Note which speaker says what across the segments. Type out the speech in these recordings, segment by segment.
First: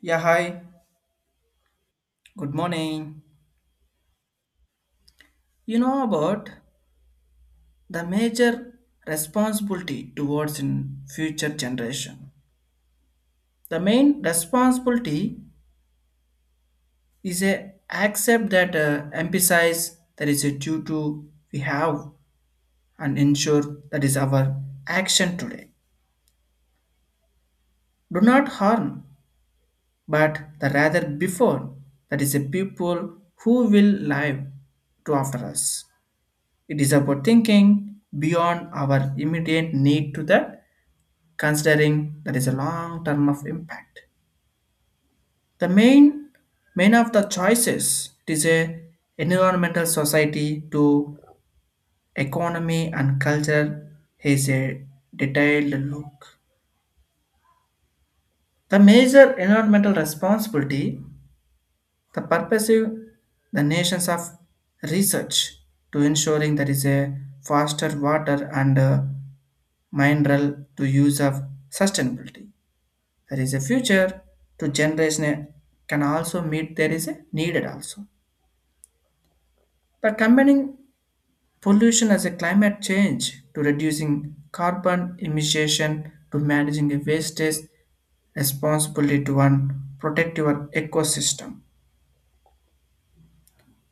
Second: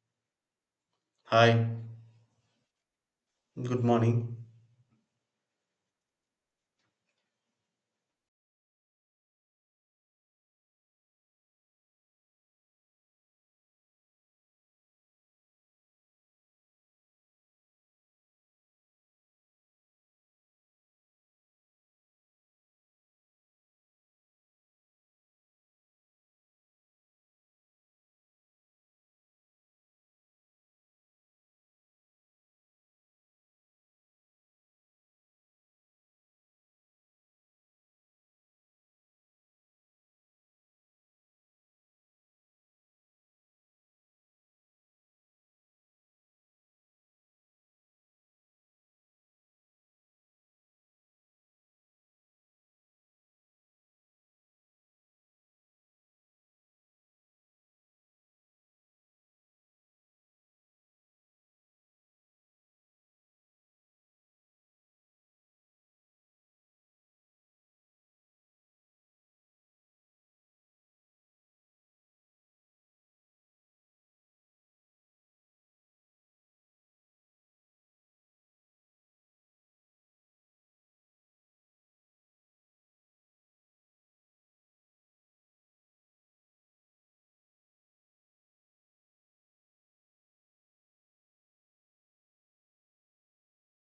Speaker 1: Yeah, hi.
Speaker 2: Hi,
Speaker 1: Good morning.
Speaker 2: good morning.
Speaker 1: You know about the major responsibility towards in future generation. The main responsibility is a accept that emphasize that is a due to we have and ensure that is our action today. Do not harm, but the rather before that is a people who will live to after us. It is about thinking beyond our immediate need to that considering that is a long term of impact. The main of the choices it is a environmental society to economy and culture is a detailed look. The major environmental responsibility, the purposive the nations of research to ensuring there is a faster water and mineral to use of sustainability. There is a future to generation can also meet there is a needed also by combining pollution as a climate change to reducing carbon emission to managing a wastage responsibly to one protect your ecosystem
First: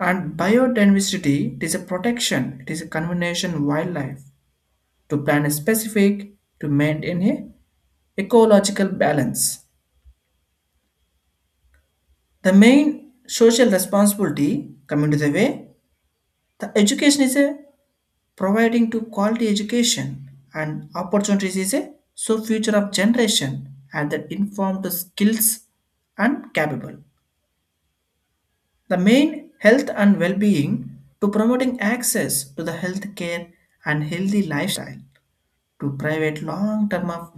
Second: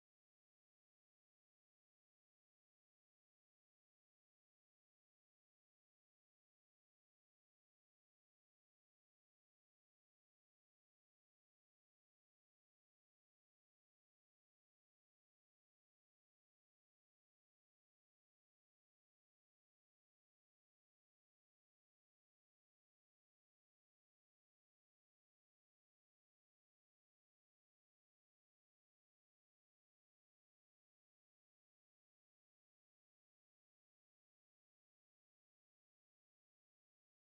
Speaker 1: and biodiversity, it is a protection, it is a conservation wildlife to plan a specific to maintain a ecological balance. The main social responsibility, coming to the way, the education is a providing to quality education and opportunities is a so future of generation and that informed skills and capable. The main health and well-being to promoting access to the health care and healthy lifestyle to private long-term of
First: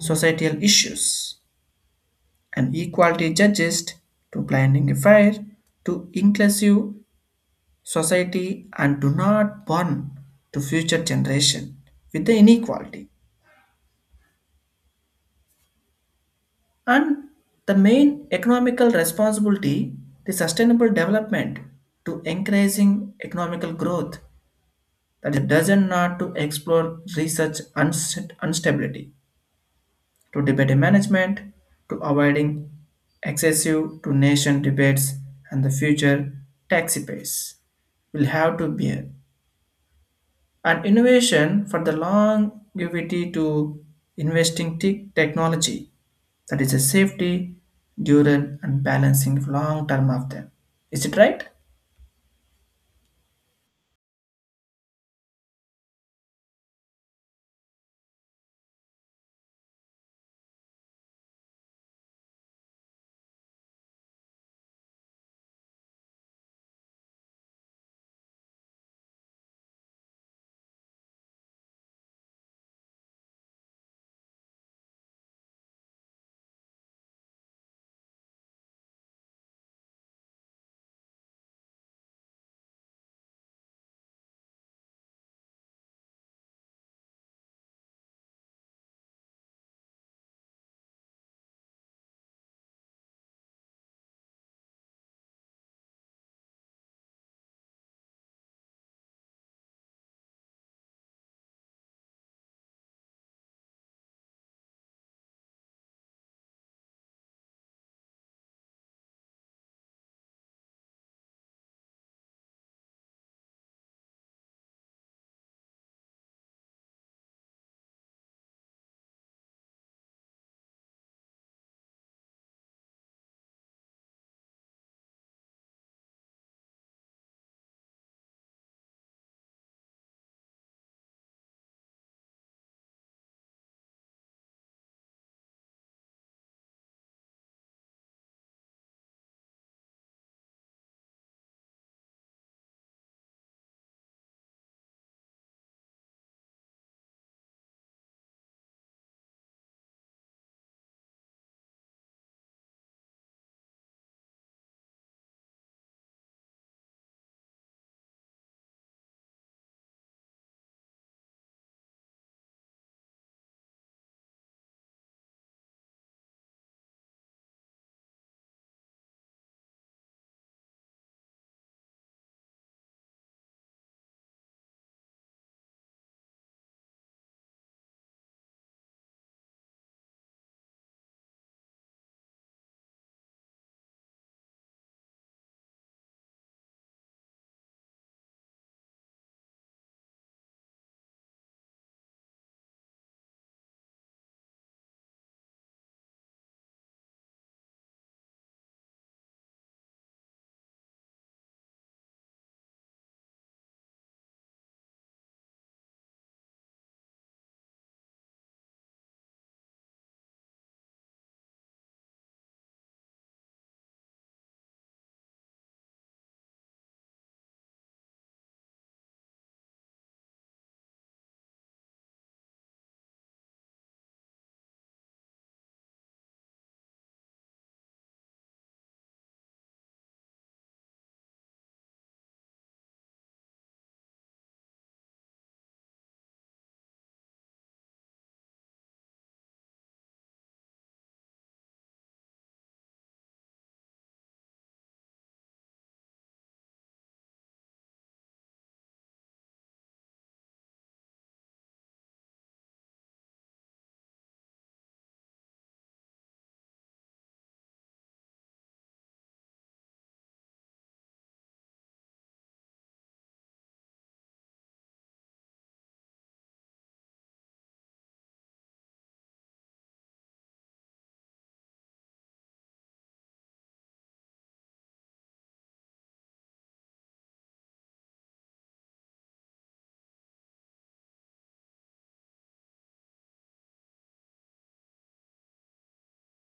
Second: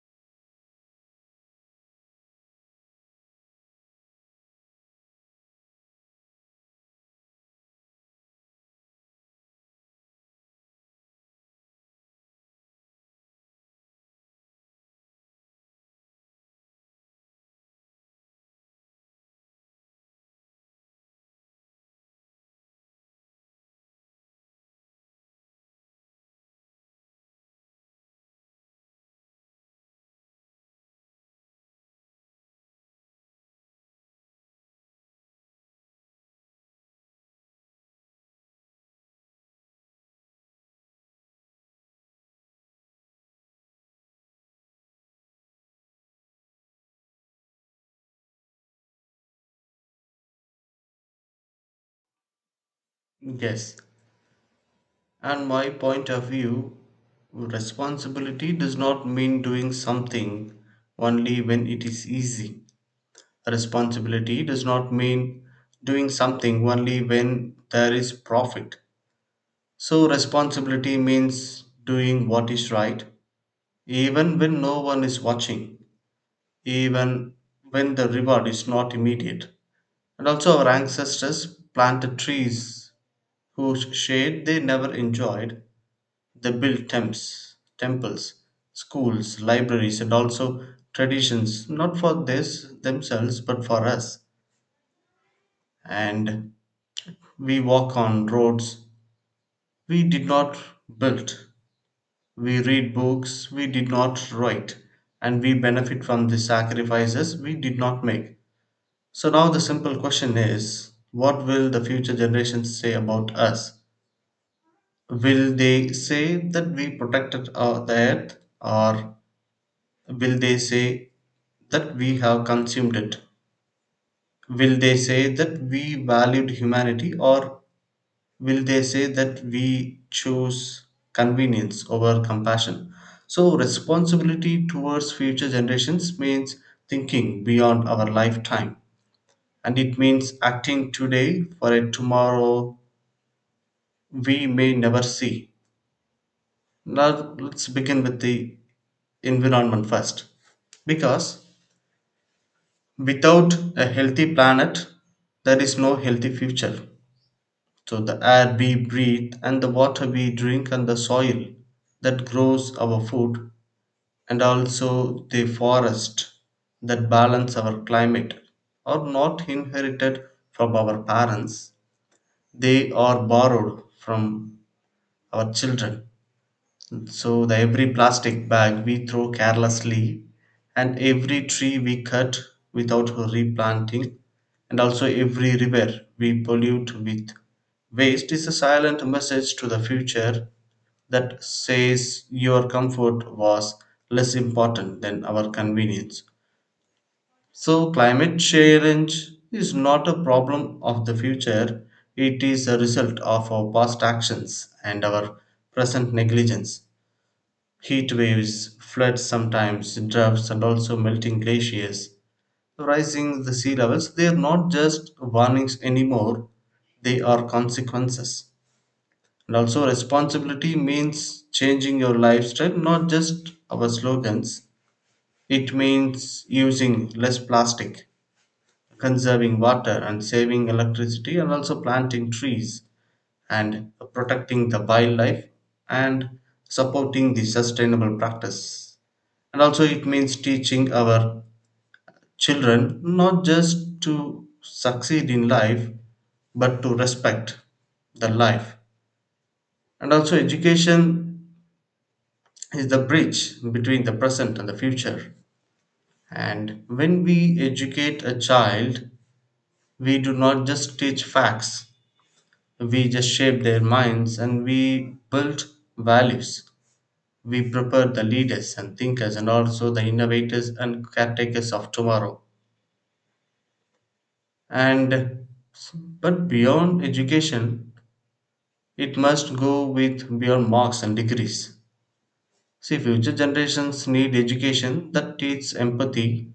Speaker 1: societal issues and equality judges to blinding fair to inclusive society and do not burn to future generation with the inequality. And the main economical responsibility, the sustainable development to encouraging economical growth that it doesn't not to explore research instability to debate management to avoiding excessive to nation debates and the future taxpayers will have to bear, and innovation for the longevity to investing technology that is a safety during and balancing long term of them. Is it right?
Speaker 2: Yes, and my point of view, responsibility does not mean doing something only when it is easy. Responsibility does not mean doing something only when there is profit. So, responsibility means doing what is right, even when no one is watching, even when the reward is not immediate. And also, our ancestors planted trees whose shade they never enjoyed, they built temps, temples, schools, libraries, and also traditions, not for this themselves, but for us. And we walk on roads we did not build, we read books we did not write, and we benefit from the sacrifices we did not make. So now the simple question is, what will the future generations say about us? Will they say that we protected the earth, or will they say that we have consumed it? Will they say that we valued humanity, or will they say that we chose convenience over compassion? So, responsibility towards future generations means thinking beyond our lifetime, and it means acting today for a tomorrow we may never see. Now, let's begin with the environment first, because without a healthy planet there is no healthy future. So the air we breathe, and the water we drink, and the soil that grows our food, and also the forest that balance our climate are not inherited from our parents, they are borrowed from our children. So the every plastic bag we throw carelessly, and every tree we cut without replanting, and also every river we pollute with waste is a silent message to the future that says your comfort was less important than our convenience. So climate change is not a problem of the future, it is a result of our past actions and our present negligence. Heat waves, floods sometimes, droughts, and also melting glaciers, rising the sea levels, they are not just warnings anymore, they are consequences. And also, responsibility means changing your lifestyle, not just our slogans. It means using less plastic, conserving water, and saving electricity, and also planting trees and protecting the wildlife and supporting the sustainable practice. And also it means teaching our children not just to succeed in life, but to respect the life. And also, education is the bridge between the present and the future. And when we educate a child, we do not just teach facts, we just shape their minds, and we build values. We prepare the leaders and thinkers and also the innovators and caretakers of tomorrow. And but beyond education, it must go with beyond marks and degrees. See, future generations need education that teaches empathy,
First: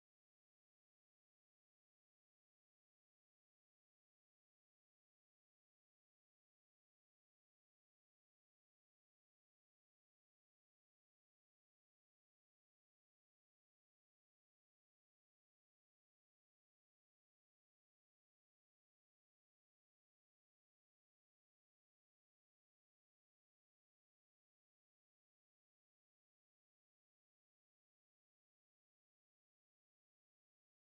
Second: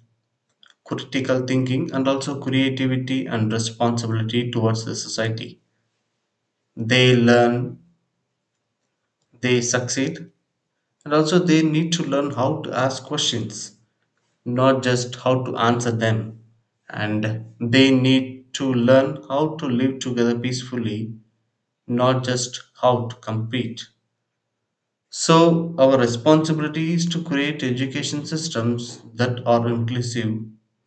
Speaker 2: critical thinking, and also creativity and responsibility towards the society. They learn, they succeed, and also they need to learn how to ask questions, not just how to answer them. And they need to learn how to live together peacefully, not just how to compete. So, our responsibility is to create education systems that are inclusive,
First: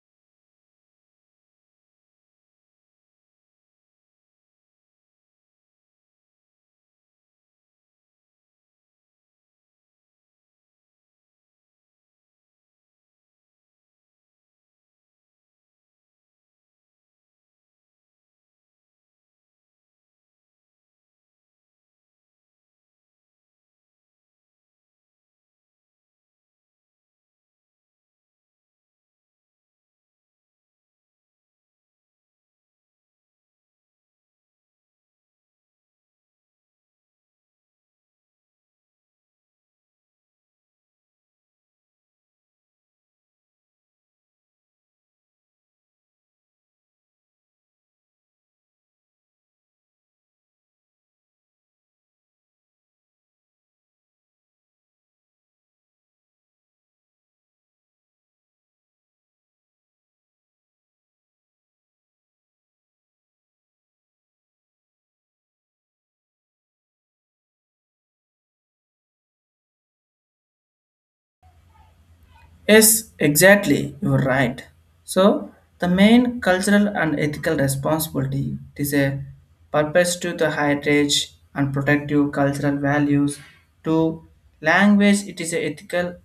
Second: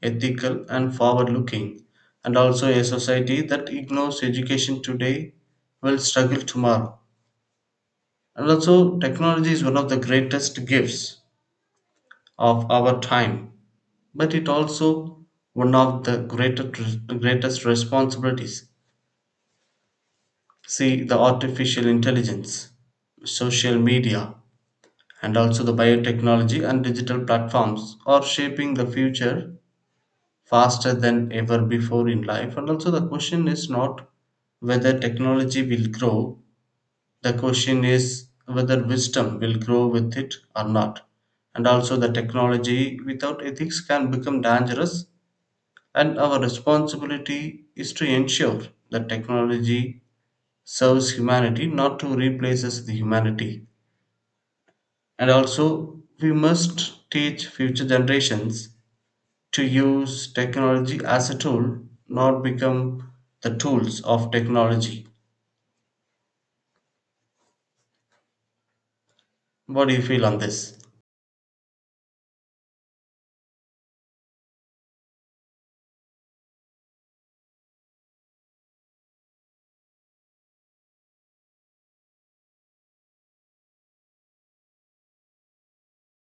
Speaker 2: ethical, and forward looking. And also, a society that ignores education today will struggle tomorrow. And also, technology is one of the greatest gifts of our time, but it also one of the greatest, greatest responsibilities. See the artificial intelligence, social media, and also the biotechnology and digital platforms are shaping the future faster than ever before in life. And also, the question is not whether technology will grow, the question is whether wisdom will grow with it or not. And also, the technology without ethics can become dangerous, and our responsibility is to ensure that technology serves humanity, not to replaces the humanity. And also, we must teach future generations to use technology as a tool, not become the tools of technology. What do you feel on this?
Speaker 1: Yes, exactly, you're right. So the main cultural and ethical responsibility is a purpose to the heritage and protective cultural values to language, it is a ethical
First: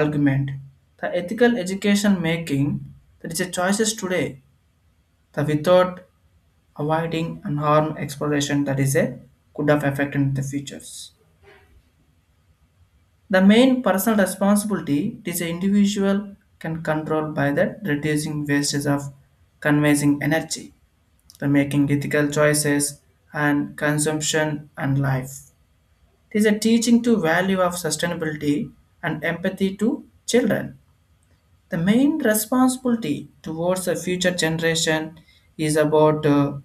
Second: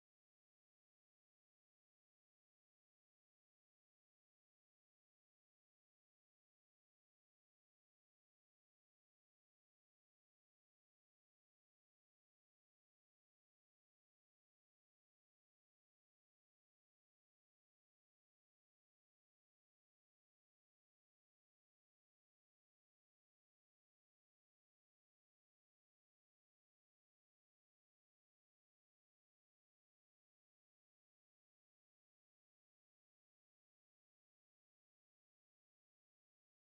Speaker 1: argument. The ethical education making that is a choices today, the without avoiding and harm exploration that is a could have affected the futures. The main personal responsibility, it is an individual can control by that reducing wastage of conserving energy, the making ethical choices and consumption and life. It is a teaching to value of sustainability and empathy to children. The main responsibility towards the future generation is about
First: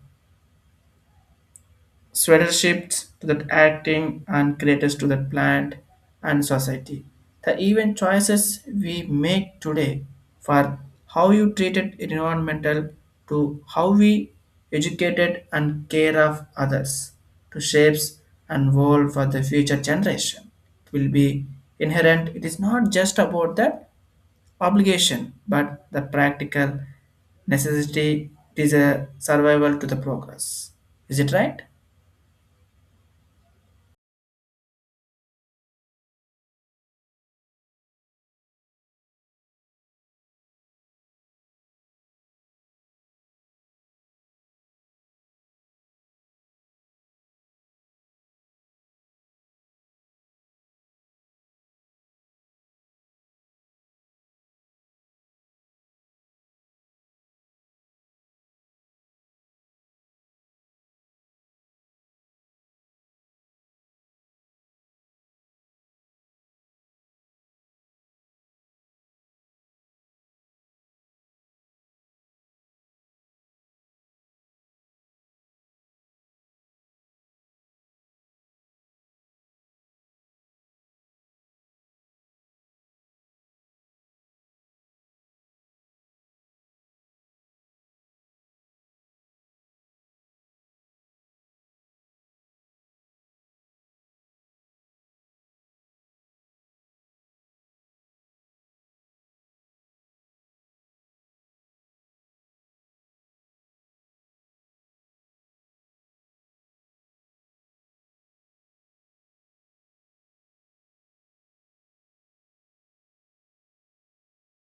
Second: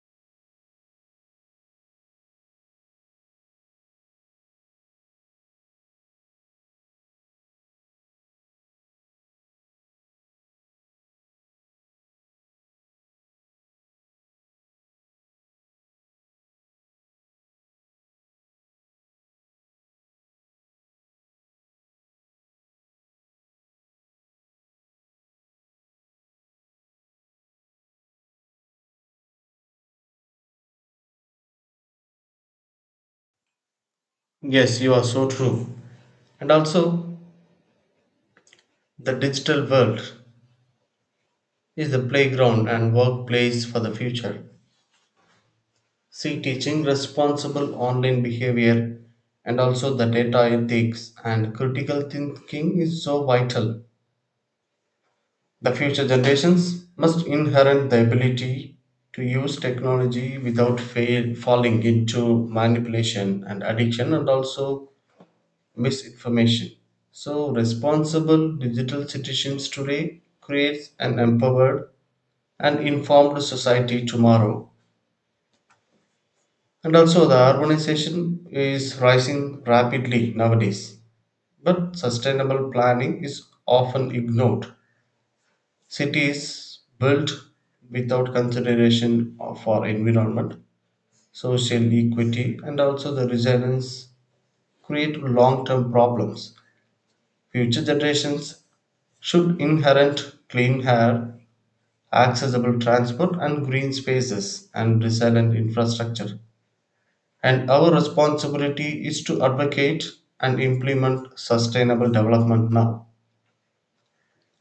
Speaker 1: sweater shifts to the acting and creators to the plant and society. The even choices we make today for how you treated environmental to how we educated and care of others to shapes and world for the future generation. It will be inherent. It is not just about the obligation, but the practical necessity. It is a survival to the progress. Is it right?
Speaker 2: Yes, you are so true. And also, the digital world is the playground and workplace for the future. See, teaching responsible online behavior and also the data ethics and critical thinking is so vital. The future generations must inherit the ability to use technology without fail, falling into manipulation and addiction, and also misinformation. So, responsible digital citizens today creates an empowered and informed society tomorrow. And also, the urbanization is rising rapidly nowadays, but sustainable planning is often ignored. Cities built without consideration of- for environment, social equity, and also the resilience create long term problems. Future generations should inherit clean air, accessible transport, and green spaces and resilient infrastructure. And our responsibility is to advocate and implement sustainable development now.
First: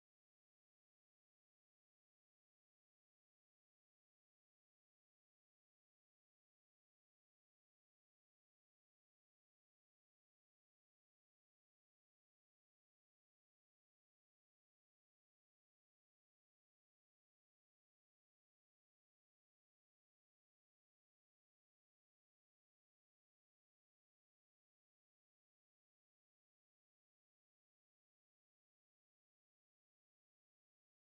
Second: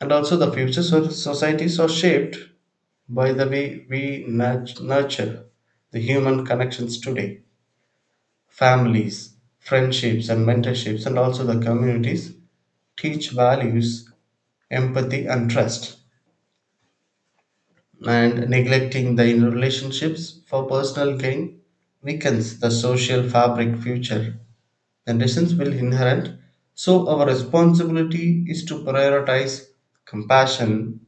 Speaker 2: And also, the future so- societies are shaped by the way we nurt- nurture the human connections today. Families, friendships, and mentorships, and also the communities teach values, empathy, and trust. And neglecting the interrelationships for personal gain weakens the social fabric. Future conditions will inherent, so our responsibility is to prioritize compassion,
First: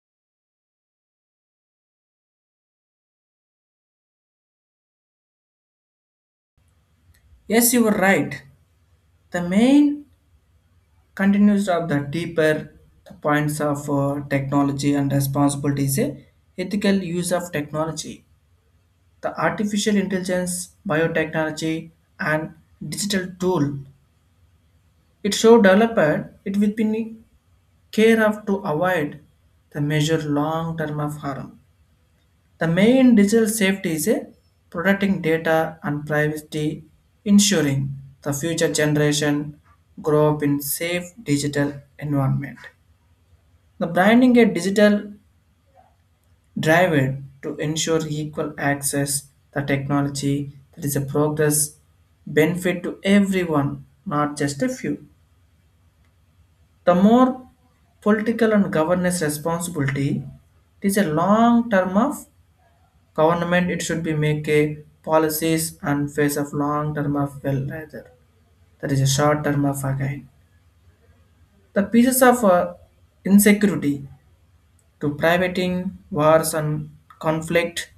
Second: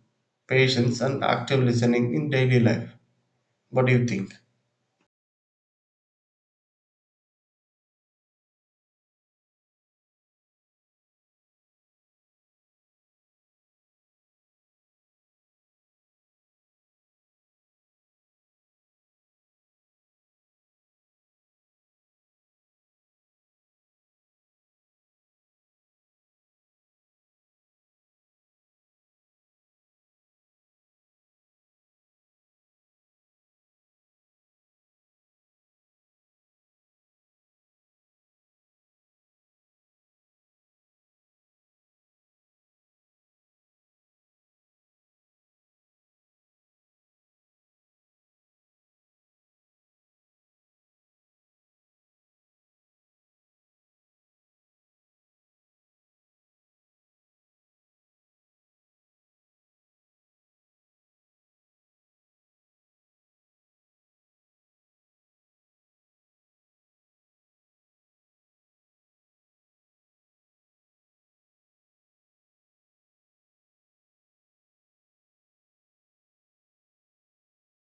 Speaker 2: patience, and active listening in daily life. What do you think?
Speaker 1: Yes, you were right. The main continues of the deeper points of technology and responsibility is a ethical use of technology. The artificial intelligence, biotechnology, and digital tool. It show developer, it will be care of to avoid the major long term of harm. The main digital safety is a protecting data and privacy, ensuring the future generation grow up in safe digital environment. The branding a digital driver to ensure equal access the technology that is a progress benefit to everyone, not just a few. The more political and governance responsibility, it is a long term of government, it should be make a policies and face of long term of well rather that is a short term of again. The pieces of insecurity to privating wars and conflict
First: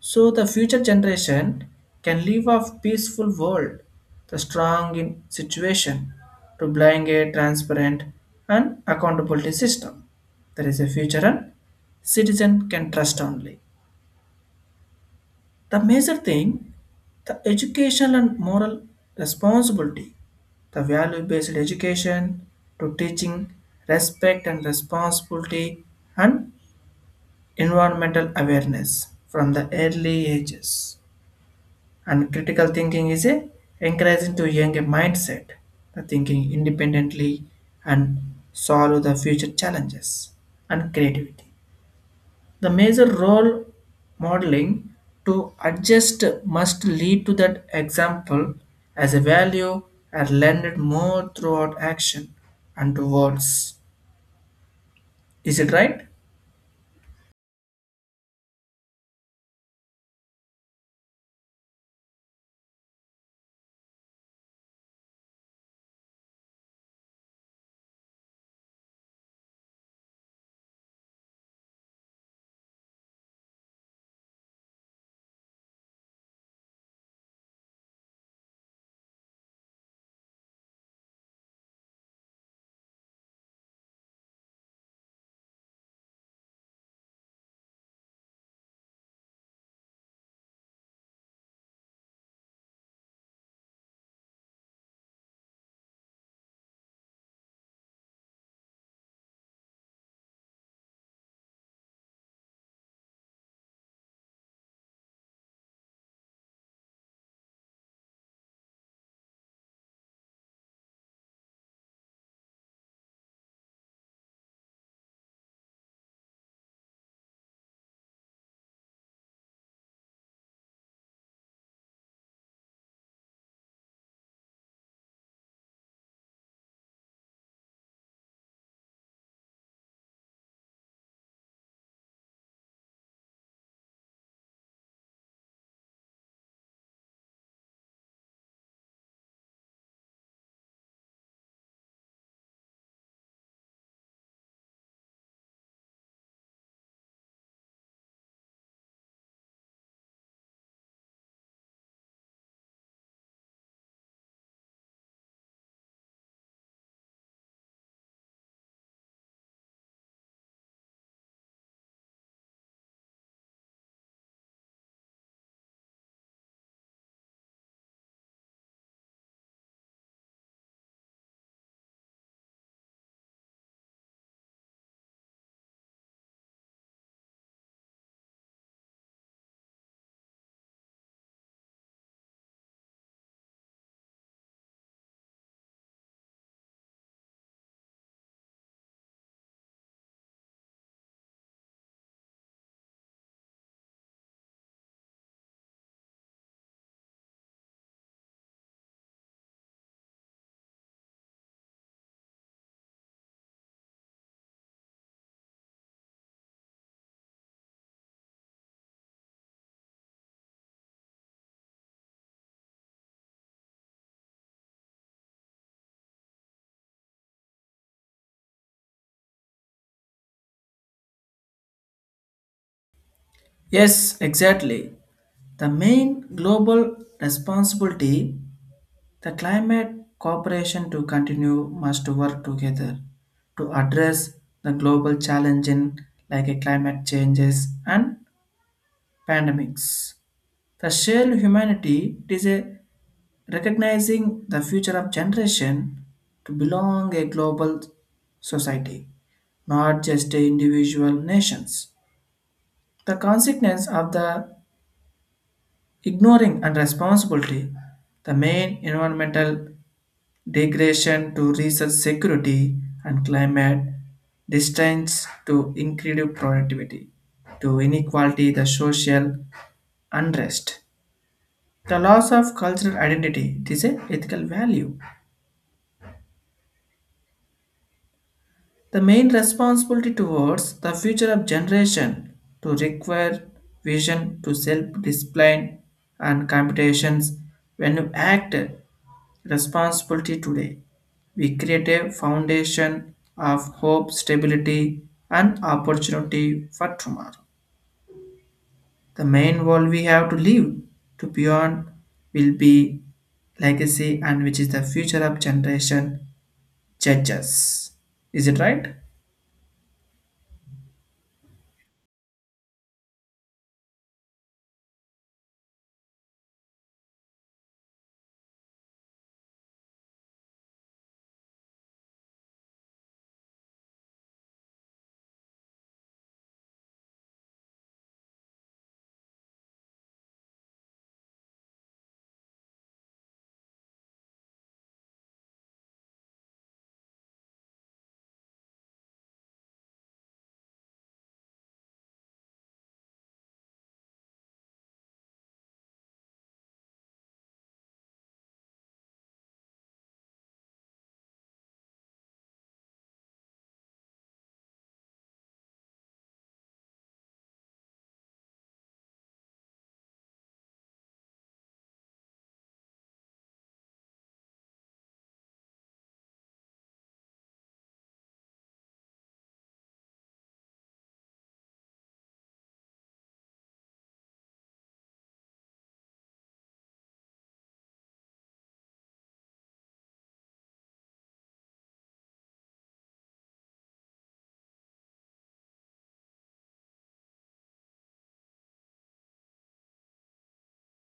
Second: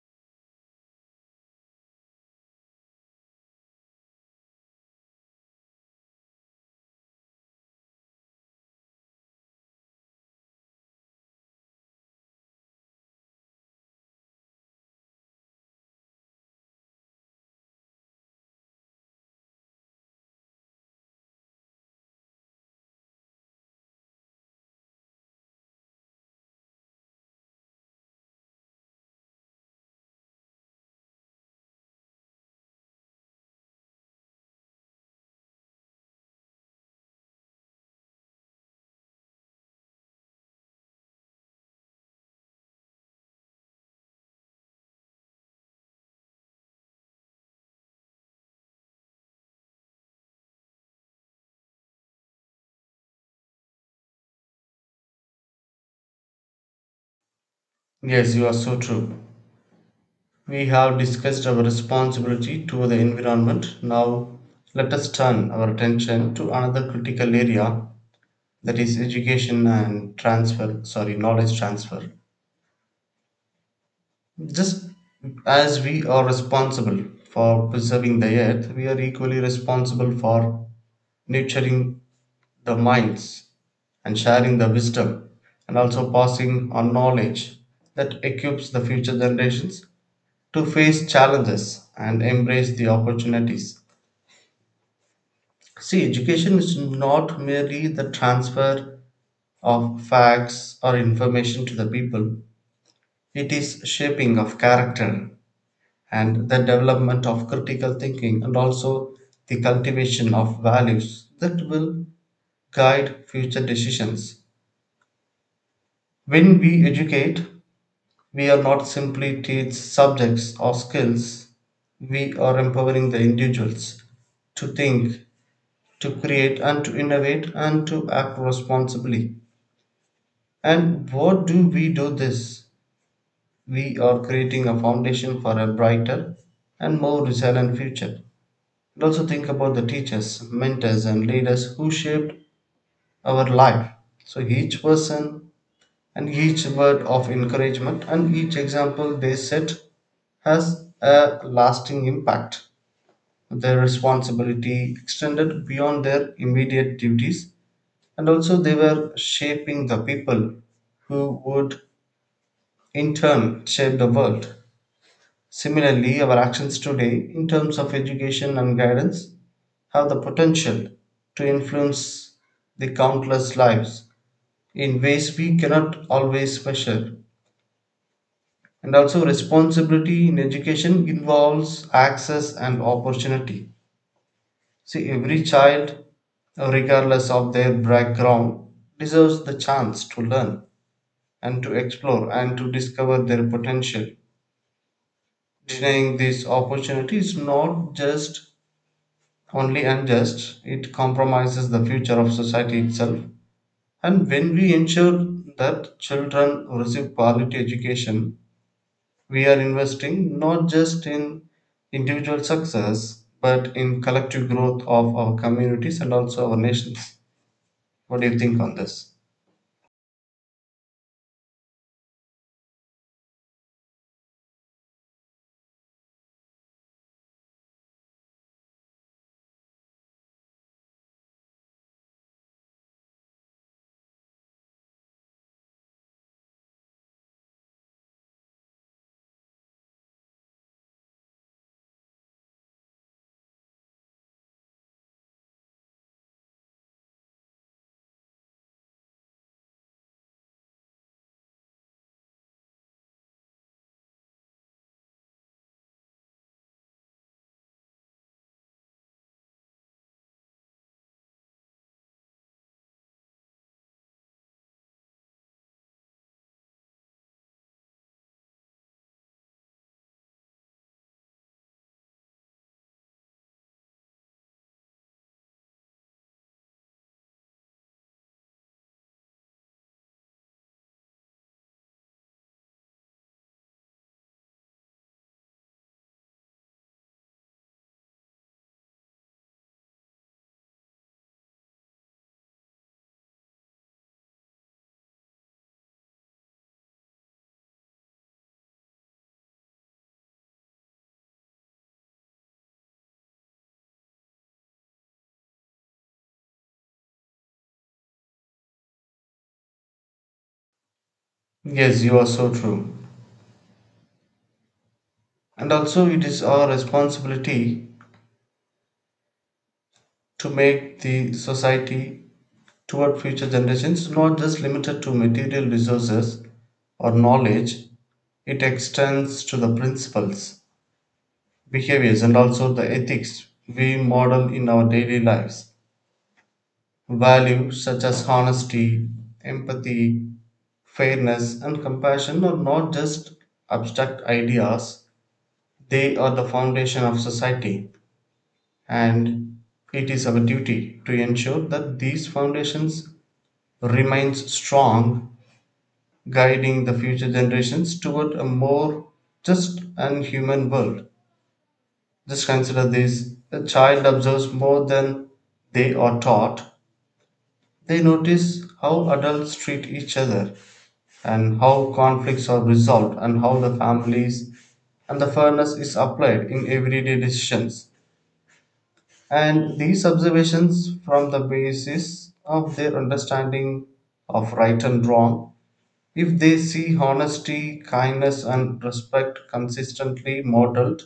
Speaker 1: so the future generation can live a peaceful world, the strong in situation to bring a transparent and accountability system. There is a future and citizen can trust only. The major thing, the educational and moral responsibility, the value based education to teaching respect and responsibility and environmental awareness from the early ages. And critical thinking is a encouraging to young a mindset, the thinking independently and solve the future challenges and creativity. The major role modeling to adjust must lead to that example as a value are learned more throughout action and to words. Is it right?
Speaker 2: Yes, you are so true. We have discussed our responsibility to the environment. Now let us turn our attention to another critical area, that is education and transfer, sorry, knowledge transfer. Just as we are responsible for preserving the earth, we are equally responsible for nurturing the minds and sharing the wisdom, and also passing on knowledge that equips the future generations to face challenges and embrace the opportunities. See, education is not merely the transfer of facts or information to the people, it is shaping of character and the development of critical thinking, and also the cultivation of values that will guide future decisions. When we educate, we are not simply teach subjects or skills, we are empowering the individuals to think, to create and to innovate and to act responsibly. And what do we do this? We are creating a foundation for a brighter and more resilient future. And also, think about the teachers, mentors, and leaders who shaped our life. So each person and each word of encouragement and each example they set has a lasting impact. Their responsibility extended beyond their immediate duties, and also they were shaping the people who would in turn shape the world. Similarly, our actions today, in terms of education and guidance, have the potential to influence the countless lives in ways we cannot always measure. And also, responsibility in education involves access and opportunity. See, every child, regardless of their background, deserves the chance to learn and to explore and to discover their potential. Denying this opportunity is not just only unjust, it compromises the future of society itself. And when we ensure that children receive quality education, we are investing not just in individual success, but in collective growth of our communities and also our nations. What do you think on this?
Speaker 1: Yes, exactly. The main global responsibility, the climate cooperation to continue must work together to address the global challenge in like a climate changes and pandemics. The shared humanity, it is a recognizing the future of generation to belong a global society, not just individual nations. The consequence of the ignoring and responsibility, the main environmental degradation to research security and climate distance to increased productivity to inequality, the social unrest, the loss of cultural identity, it is a ethical value. The main responsibility towards the future of generation to require vision to self-discipline and computations. When you act responsibility today, we create a foundation of hope, stability, and opportunity for tomorrow. The main world we have to live to beyond will be legacy and which is the future of generation judges. Is it right?
Speaker 2: Yes, you are so true. And also, it is our responsibility to make the society toward future generations not just limited to material resources or knowledge, it extends to the principles, behaviors, and also the ethics we model in our daily lives. Values such as honesty, empathy, fairness, and compassion are not just abstract ideas. They are the foundation of society, and it is our duty to ensure that these foundations remain strong, guiding the future generations toward a more just and human world. Just consider this, a child observes more than they are taught. They notice how adults treat each other, and how conflicts are resolved, and how the families and the fairness is applied in everyday decisions. And these observations form the basis of their understanding of right and wrong. If they see honesty, kindness, and respect consistently modeled,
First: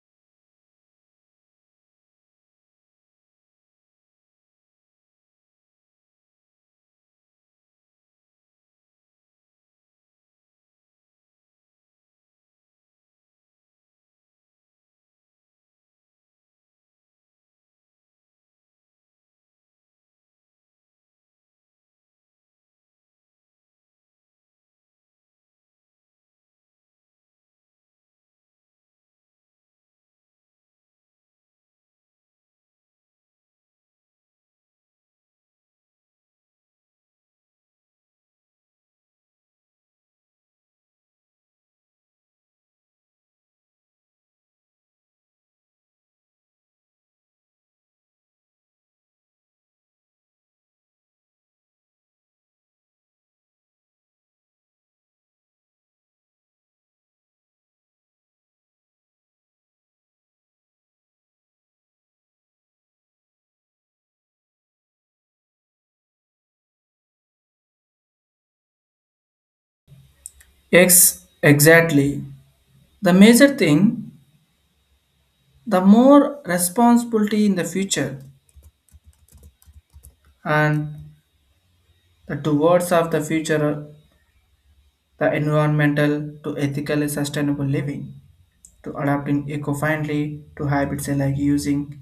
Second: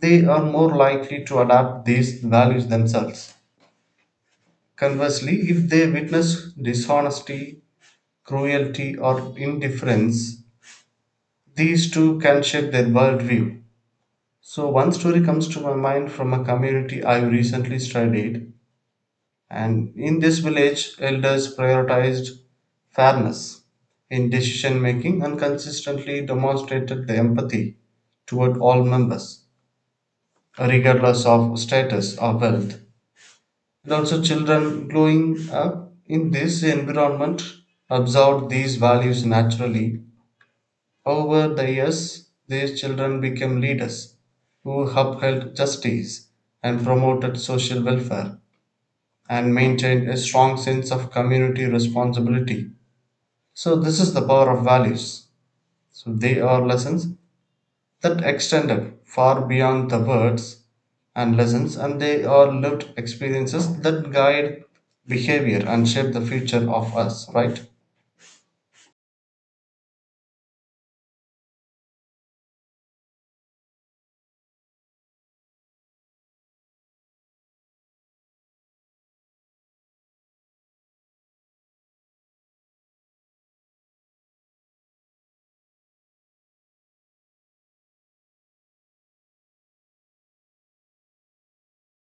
Speaker 2: they are more likely to adapt these values themselves. Conversely, if they witness dishonesty, cruelty, or indifference, these too can shape their worldview. So, one story comes to my mind from a community I recently studied. And in this village, elders prioritized fairness in decision making and consistently demonstrated the empathy toward all members, regardless of status or wealth. And also, children growing up in this environment absorbed these values naturally. Over the years, these children became leaders who upheld justice and promoted social welfare and maintain a strong sense of community responsibility. So, this is the power of values. So, they are lessons that extended far beyond the words and lessons, and they are lived experiences that guide behavior and shape the future of us, right?
Speaker 1: Yes, exactly. The major thing, the more responsibility in the future and the towards of the future, the environmental to ethically sustainable living, to adapting eco-friendly to habits like using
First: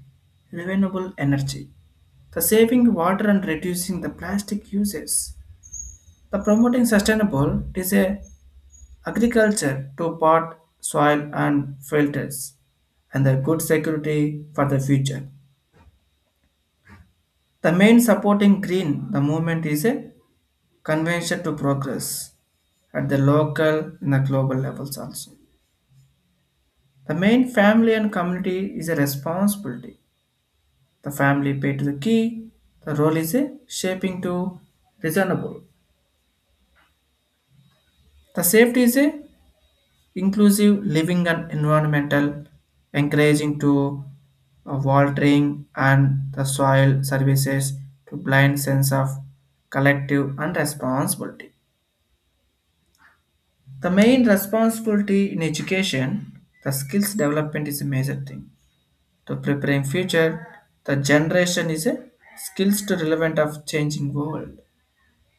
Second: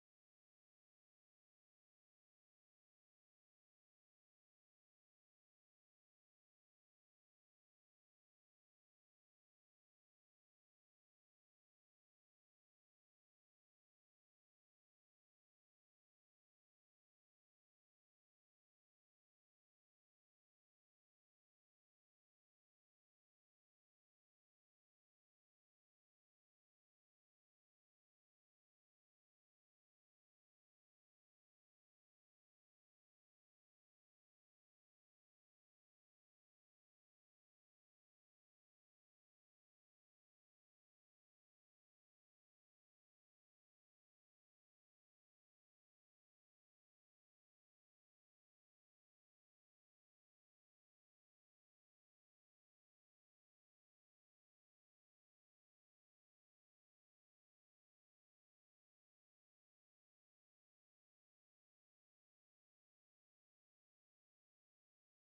Speaker 1: renewable energy, the saving water and reducing the plastic uses, the promoting sustainable is a agriculture to pot, soil and filters, and the good security for the future. The main supporting green the movement is a convention to progress at the local and the global levels also. The main family and community is a responsibility. The family pay to the key. The role is a shaping to reasonable. The safety is a inclusive living and environmental, encouraging to watering and the soil services to blind sense of collective and responsibility. The main responsibility in education, the skills development is a major thing. To preparing future, the generation is a skills to relevant of changing world,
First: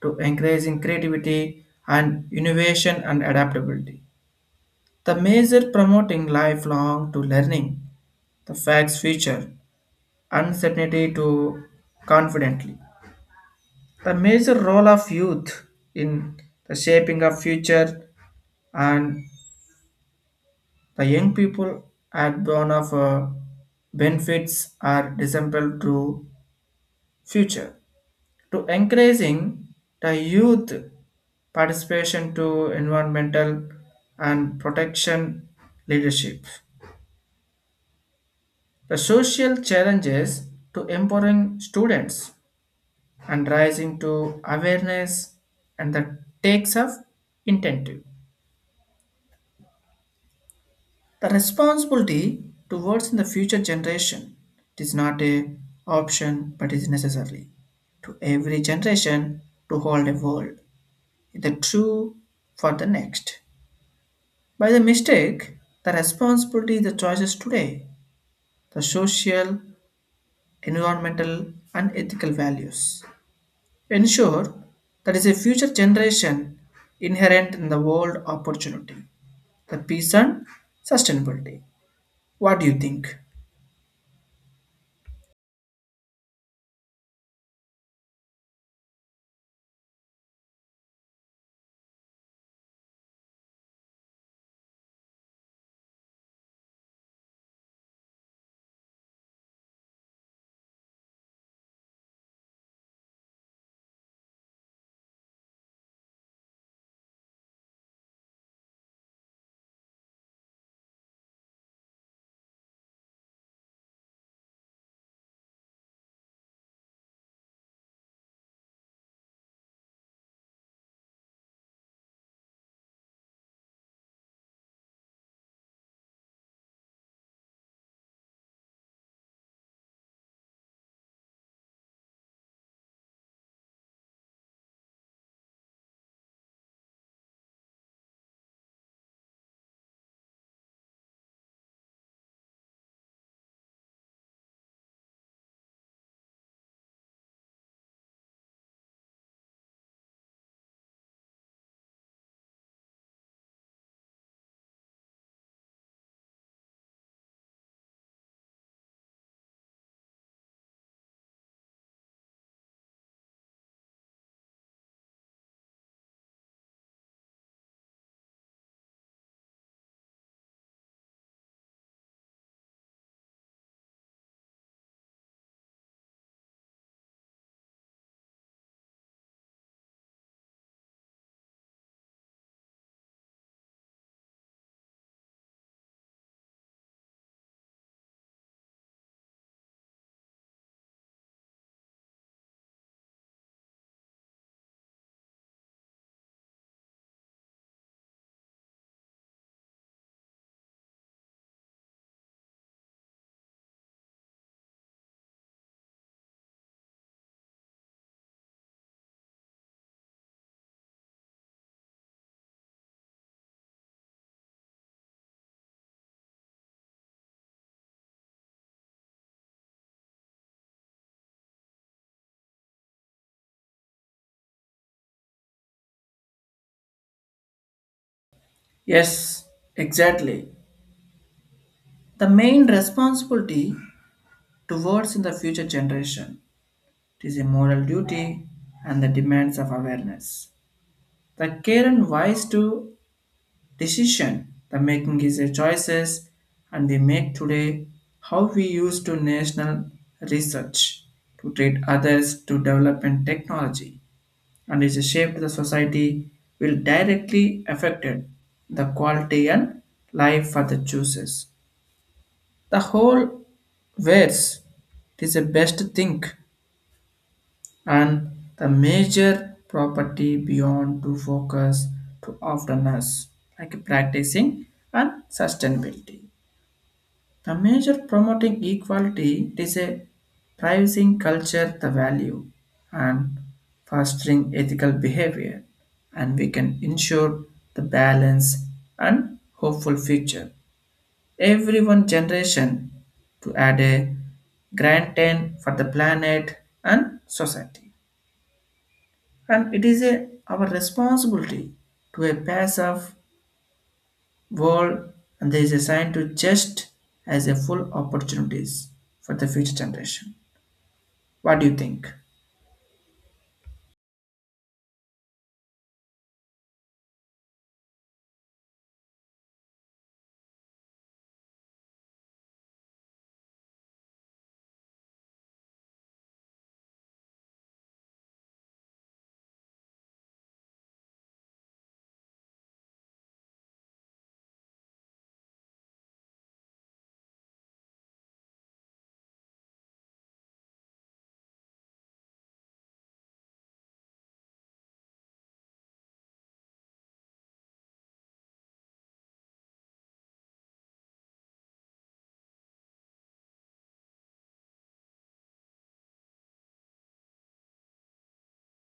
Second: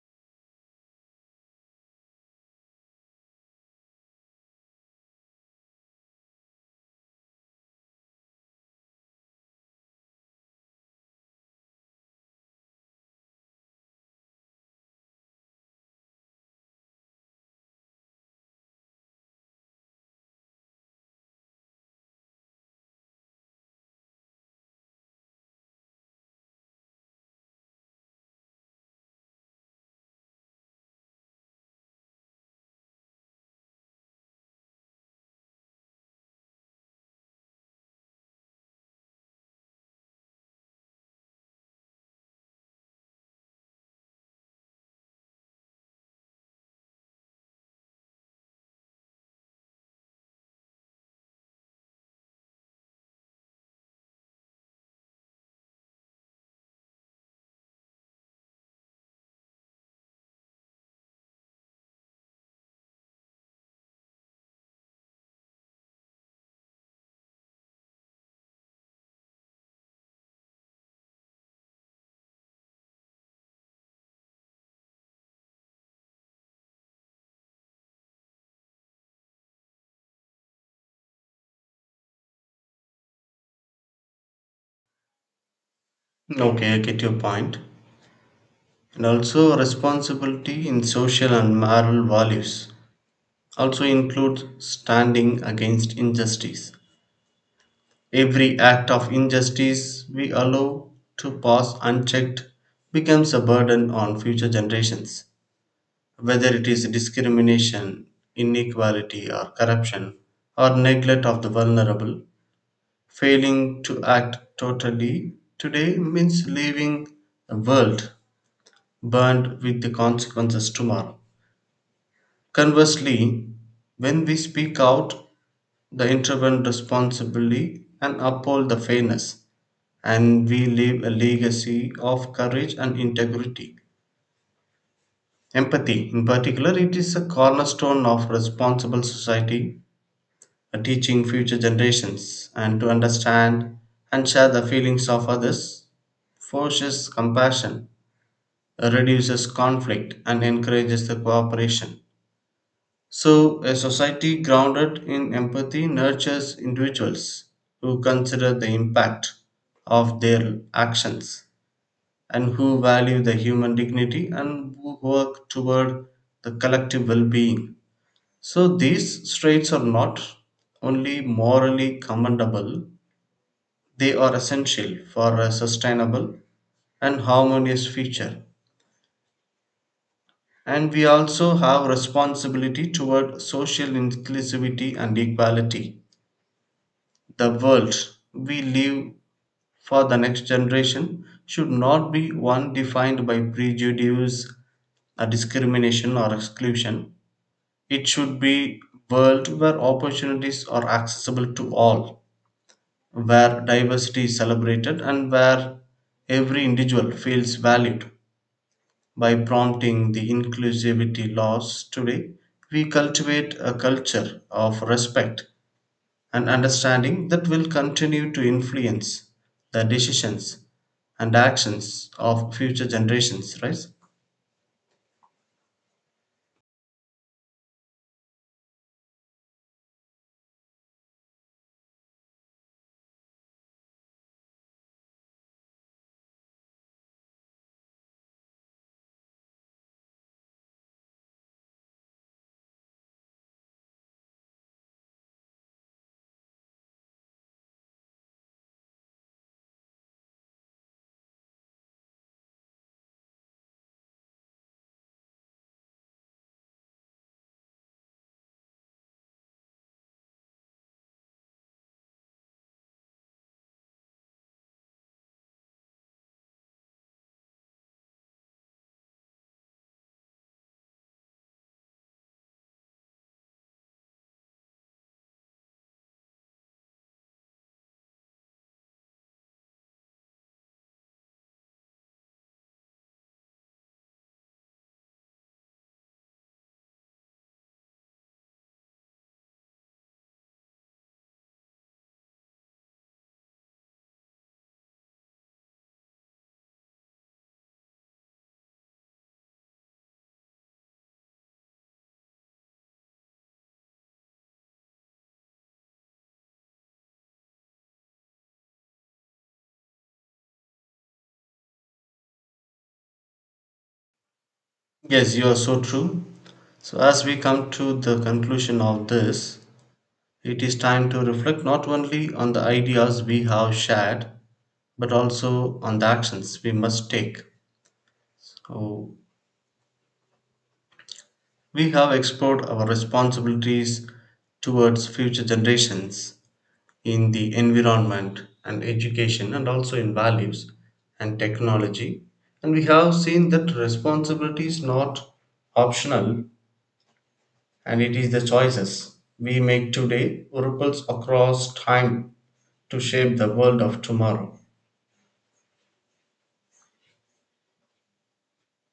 Speaker 1: to encouraging creativity and innovation and adaptability. The major promoting lifelong to learning, the facts future, uncertainty to confidently. The major role of youth in the shaping of future. And the young people at born of benefits are disabled to future. To encouraging the youth participation to environmental and protection leadership. The social challenges to empowering students and rising to awareness and the takes of incentive. The responsibility towards the future generation is not a option but is necessary to every generation to hold a world the true for the next. By the mistake, the responsibility the choices today, the social, environmental and ethical values. Ensure that is a future generation inherent in the world opportunity, the peace and sustainability. What do you think?
Speaker 2: Okay, I get your point. And also, responsibility in social and moral values also includes standing against injustice. Every act of injustice we allow to pass unchecked becomes a burden on future generations. Whether it is discrimination, inequality, or corruption, or neglect of the vulnerable, failing to act totally today means leaving a world burned with the consequences tomorrow. Conversely, when we speak out, the intervene responsibly and uphold the fairness, and we leave a legacy of courage and integrity. Empathy, in particular, it is a cornerstone of responsible society, teaching future generations and to understand and share the feelings of others, forces compassion, reduces conflict, and encourages the cooperation. So, a society grounded in empathy nurtures individuals who consider the impact of their actions and who value the human dignity and who work toward the collective well being. So, these traits are not only morally commendable, they are essential for a sustainable and harmonious future. And we also have responsibility toward social inclusivity and equality. The world we live for the next generation should not be one defined by prejudice, discrimination, or exclusion. It should be world where opportunities are accessible to all, where diversity is celebrated and where every individual feels valued. By prompting the inclusivity laws today, we cultivate a culture of respect and understanding that will continue to influence the decisions and actions of future generations, right?
Speaker 1: Yes, exactly. The main responsibility towards in the future generation, it is a moral duty and the demands of awareness. The care and wise to decision the making is a choices and we make today how we use to national research to treat others to development technology and is a shape to the society will directly affected the quality and life for the choosers. The whole wares is the best thing, and the major property beyond to focus to often us like practicing and sustainability. The major promoting equality, it is a pricing culture the value and fostering ethical behavior, and we can ensure the balance and hopeful future. Every one generation to add a grand ten for the planet and society. And it is a, our responsibility to a pass of world and there is a sign to just as a full opportunities for the future generation. What do you think?
Speaker 2: Yes, you are so true. So, as we come to the conclusion of this, it is time to reflect not only on the ideas we have shared, but also on the actions we must take. So, we have explored our responsibilities towards future generations in the environment and education, and also in values and technology. And we have seen that responsibility is not optional, and it is the choices we make today ripples across time to shape the world of tomorrow.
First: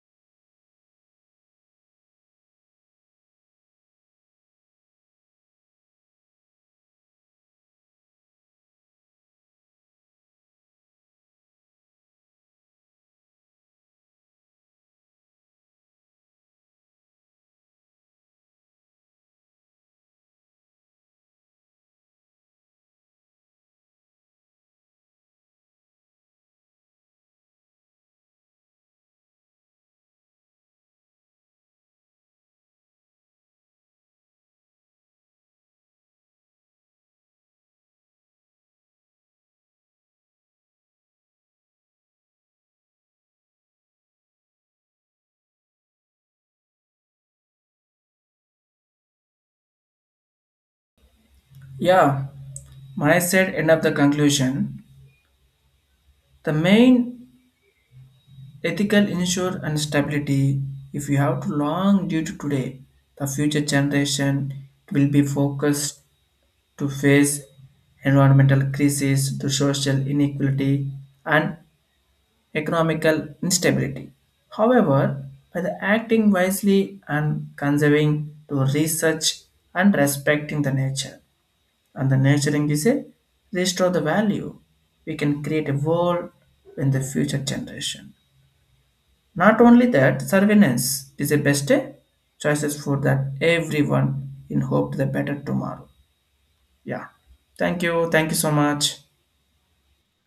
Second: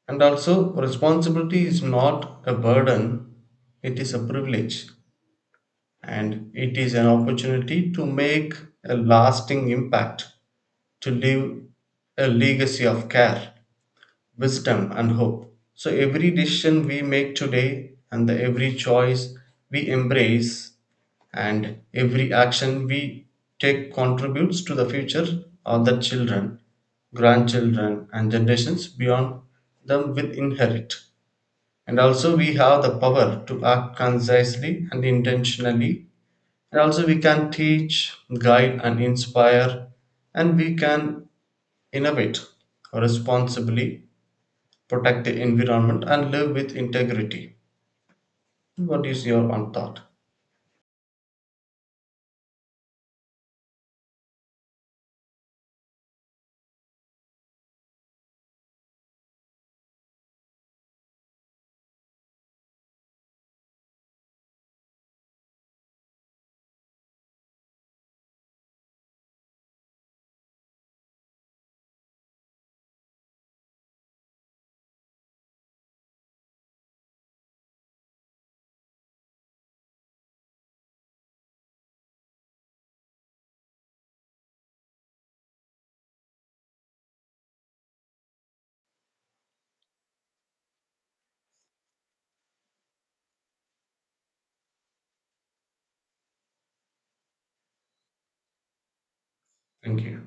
Speaker 2: And also, responsibility is not a burden, it is a privilege, and it is an opportunity to make a lasting impact, to leave a legacy of care, wisdom, and hope. So, every decision we make today, and the every choice we embrace, and every action we take contributes to the future of the children, grandchildren, and generations beyond them will inherit. And also, we have the power to act concisely and intentionally, and also we can teach, guide, and inspire, and we can innovate responsibly, protect the environment, and live with integrity. What is your own thought?
Speaker 1: Yeah, my said end of the conclusion. The main ethical ensure and stability, if you have to long due to today, the future generation will be focused to face environmental crises to social inequality and economical instability. However, by the acting wisely and conserving to research and respecting the nature, and the nurturing is a restore the value, we can create a world in the future generation. Not only that, surveillance is the best choices for that everyone in hope to the better tomorrow. Yeah. Thank you. Thank you so much.
Speaker 2: Thank you.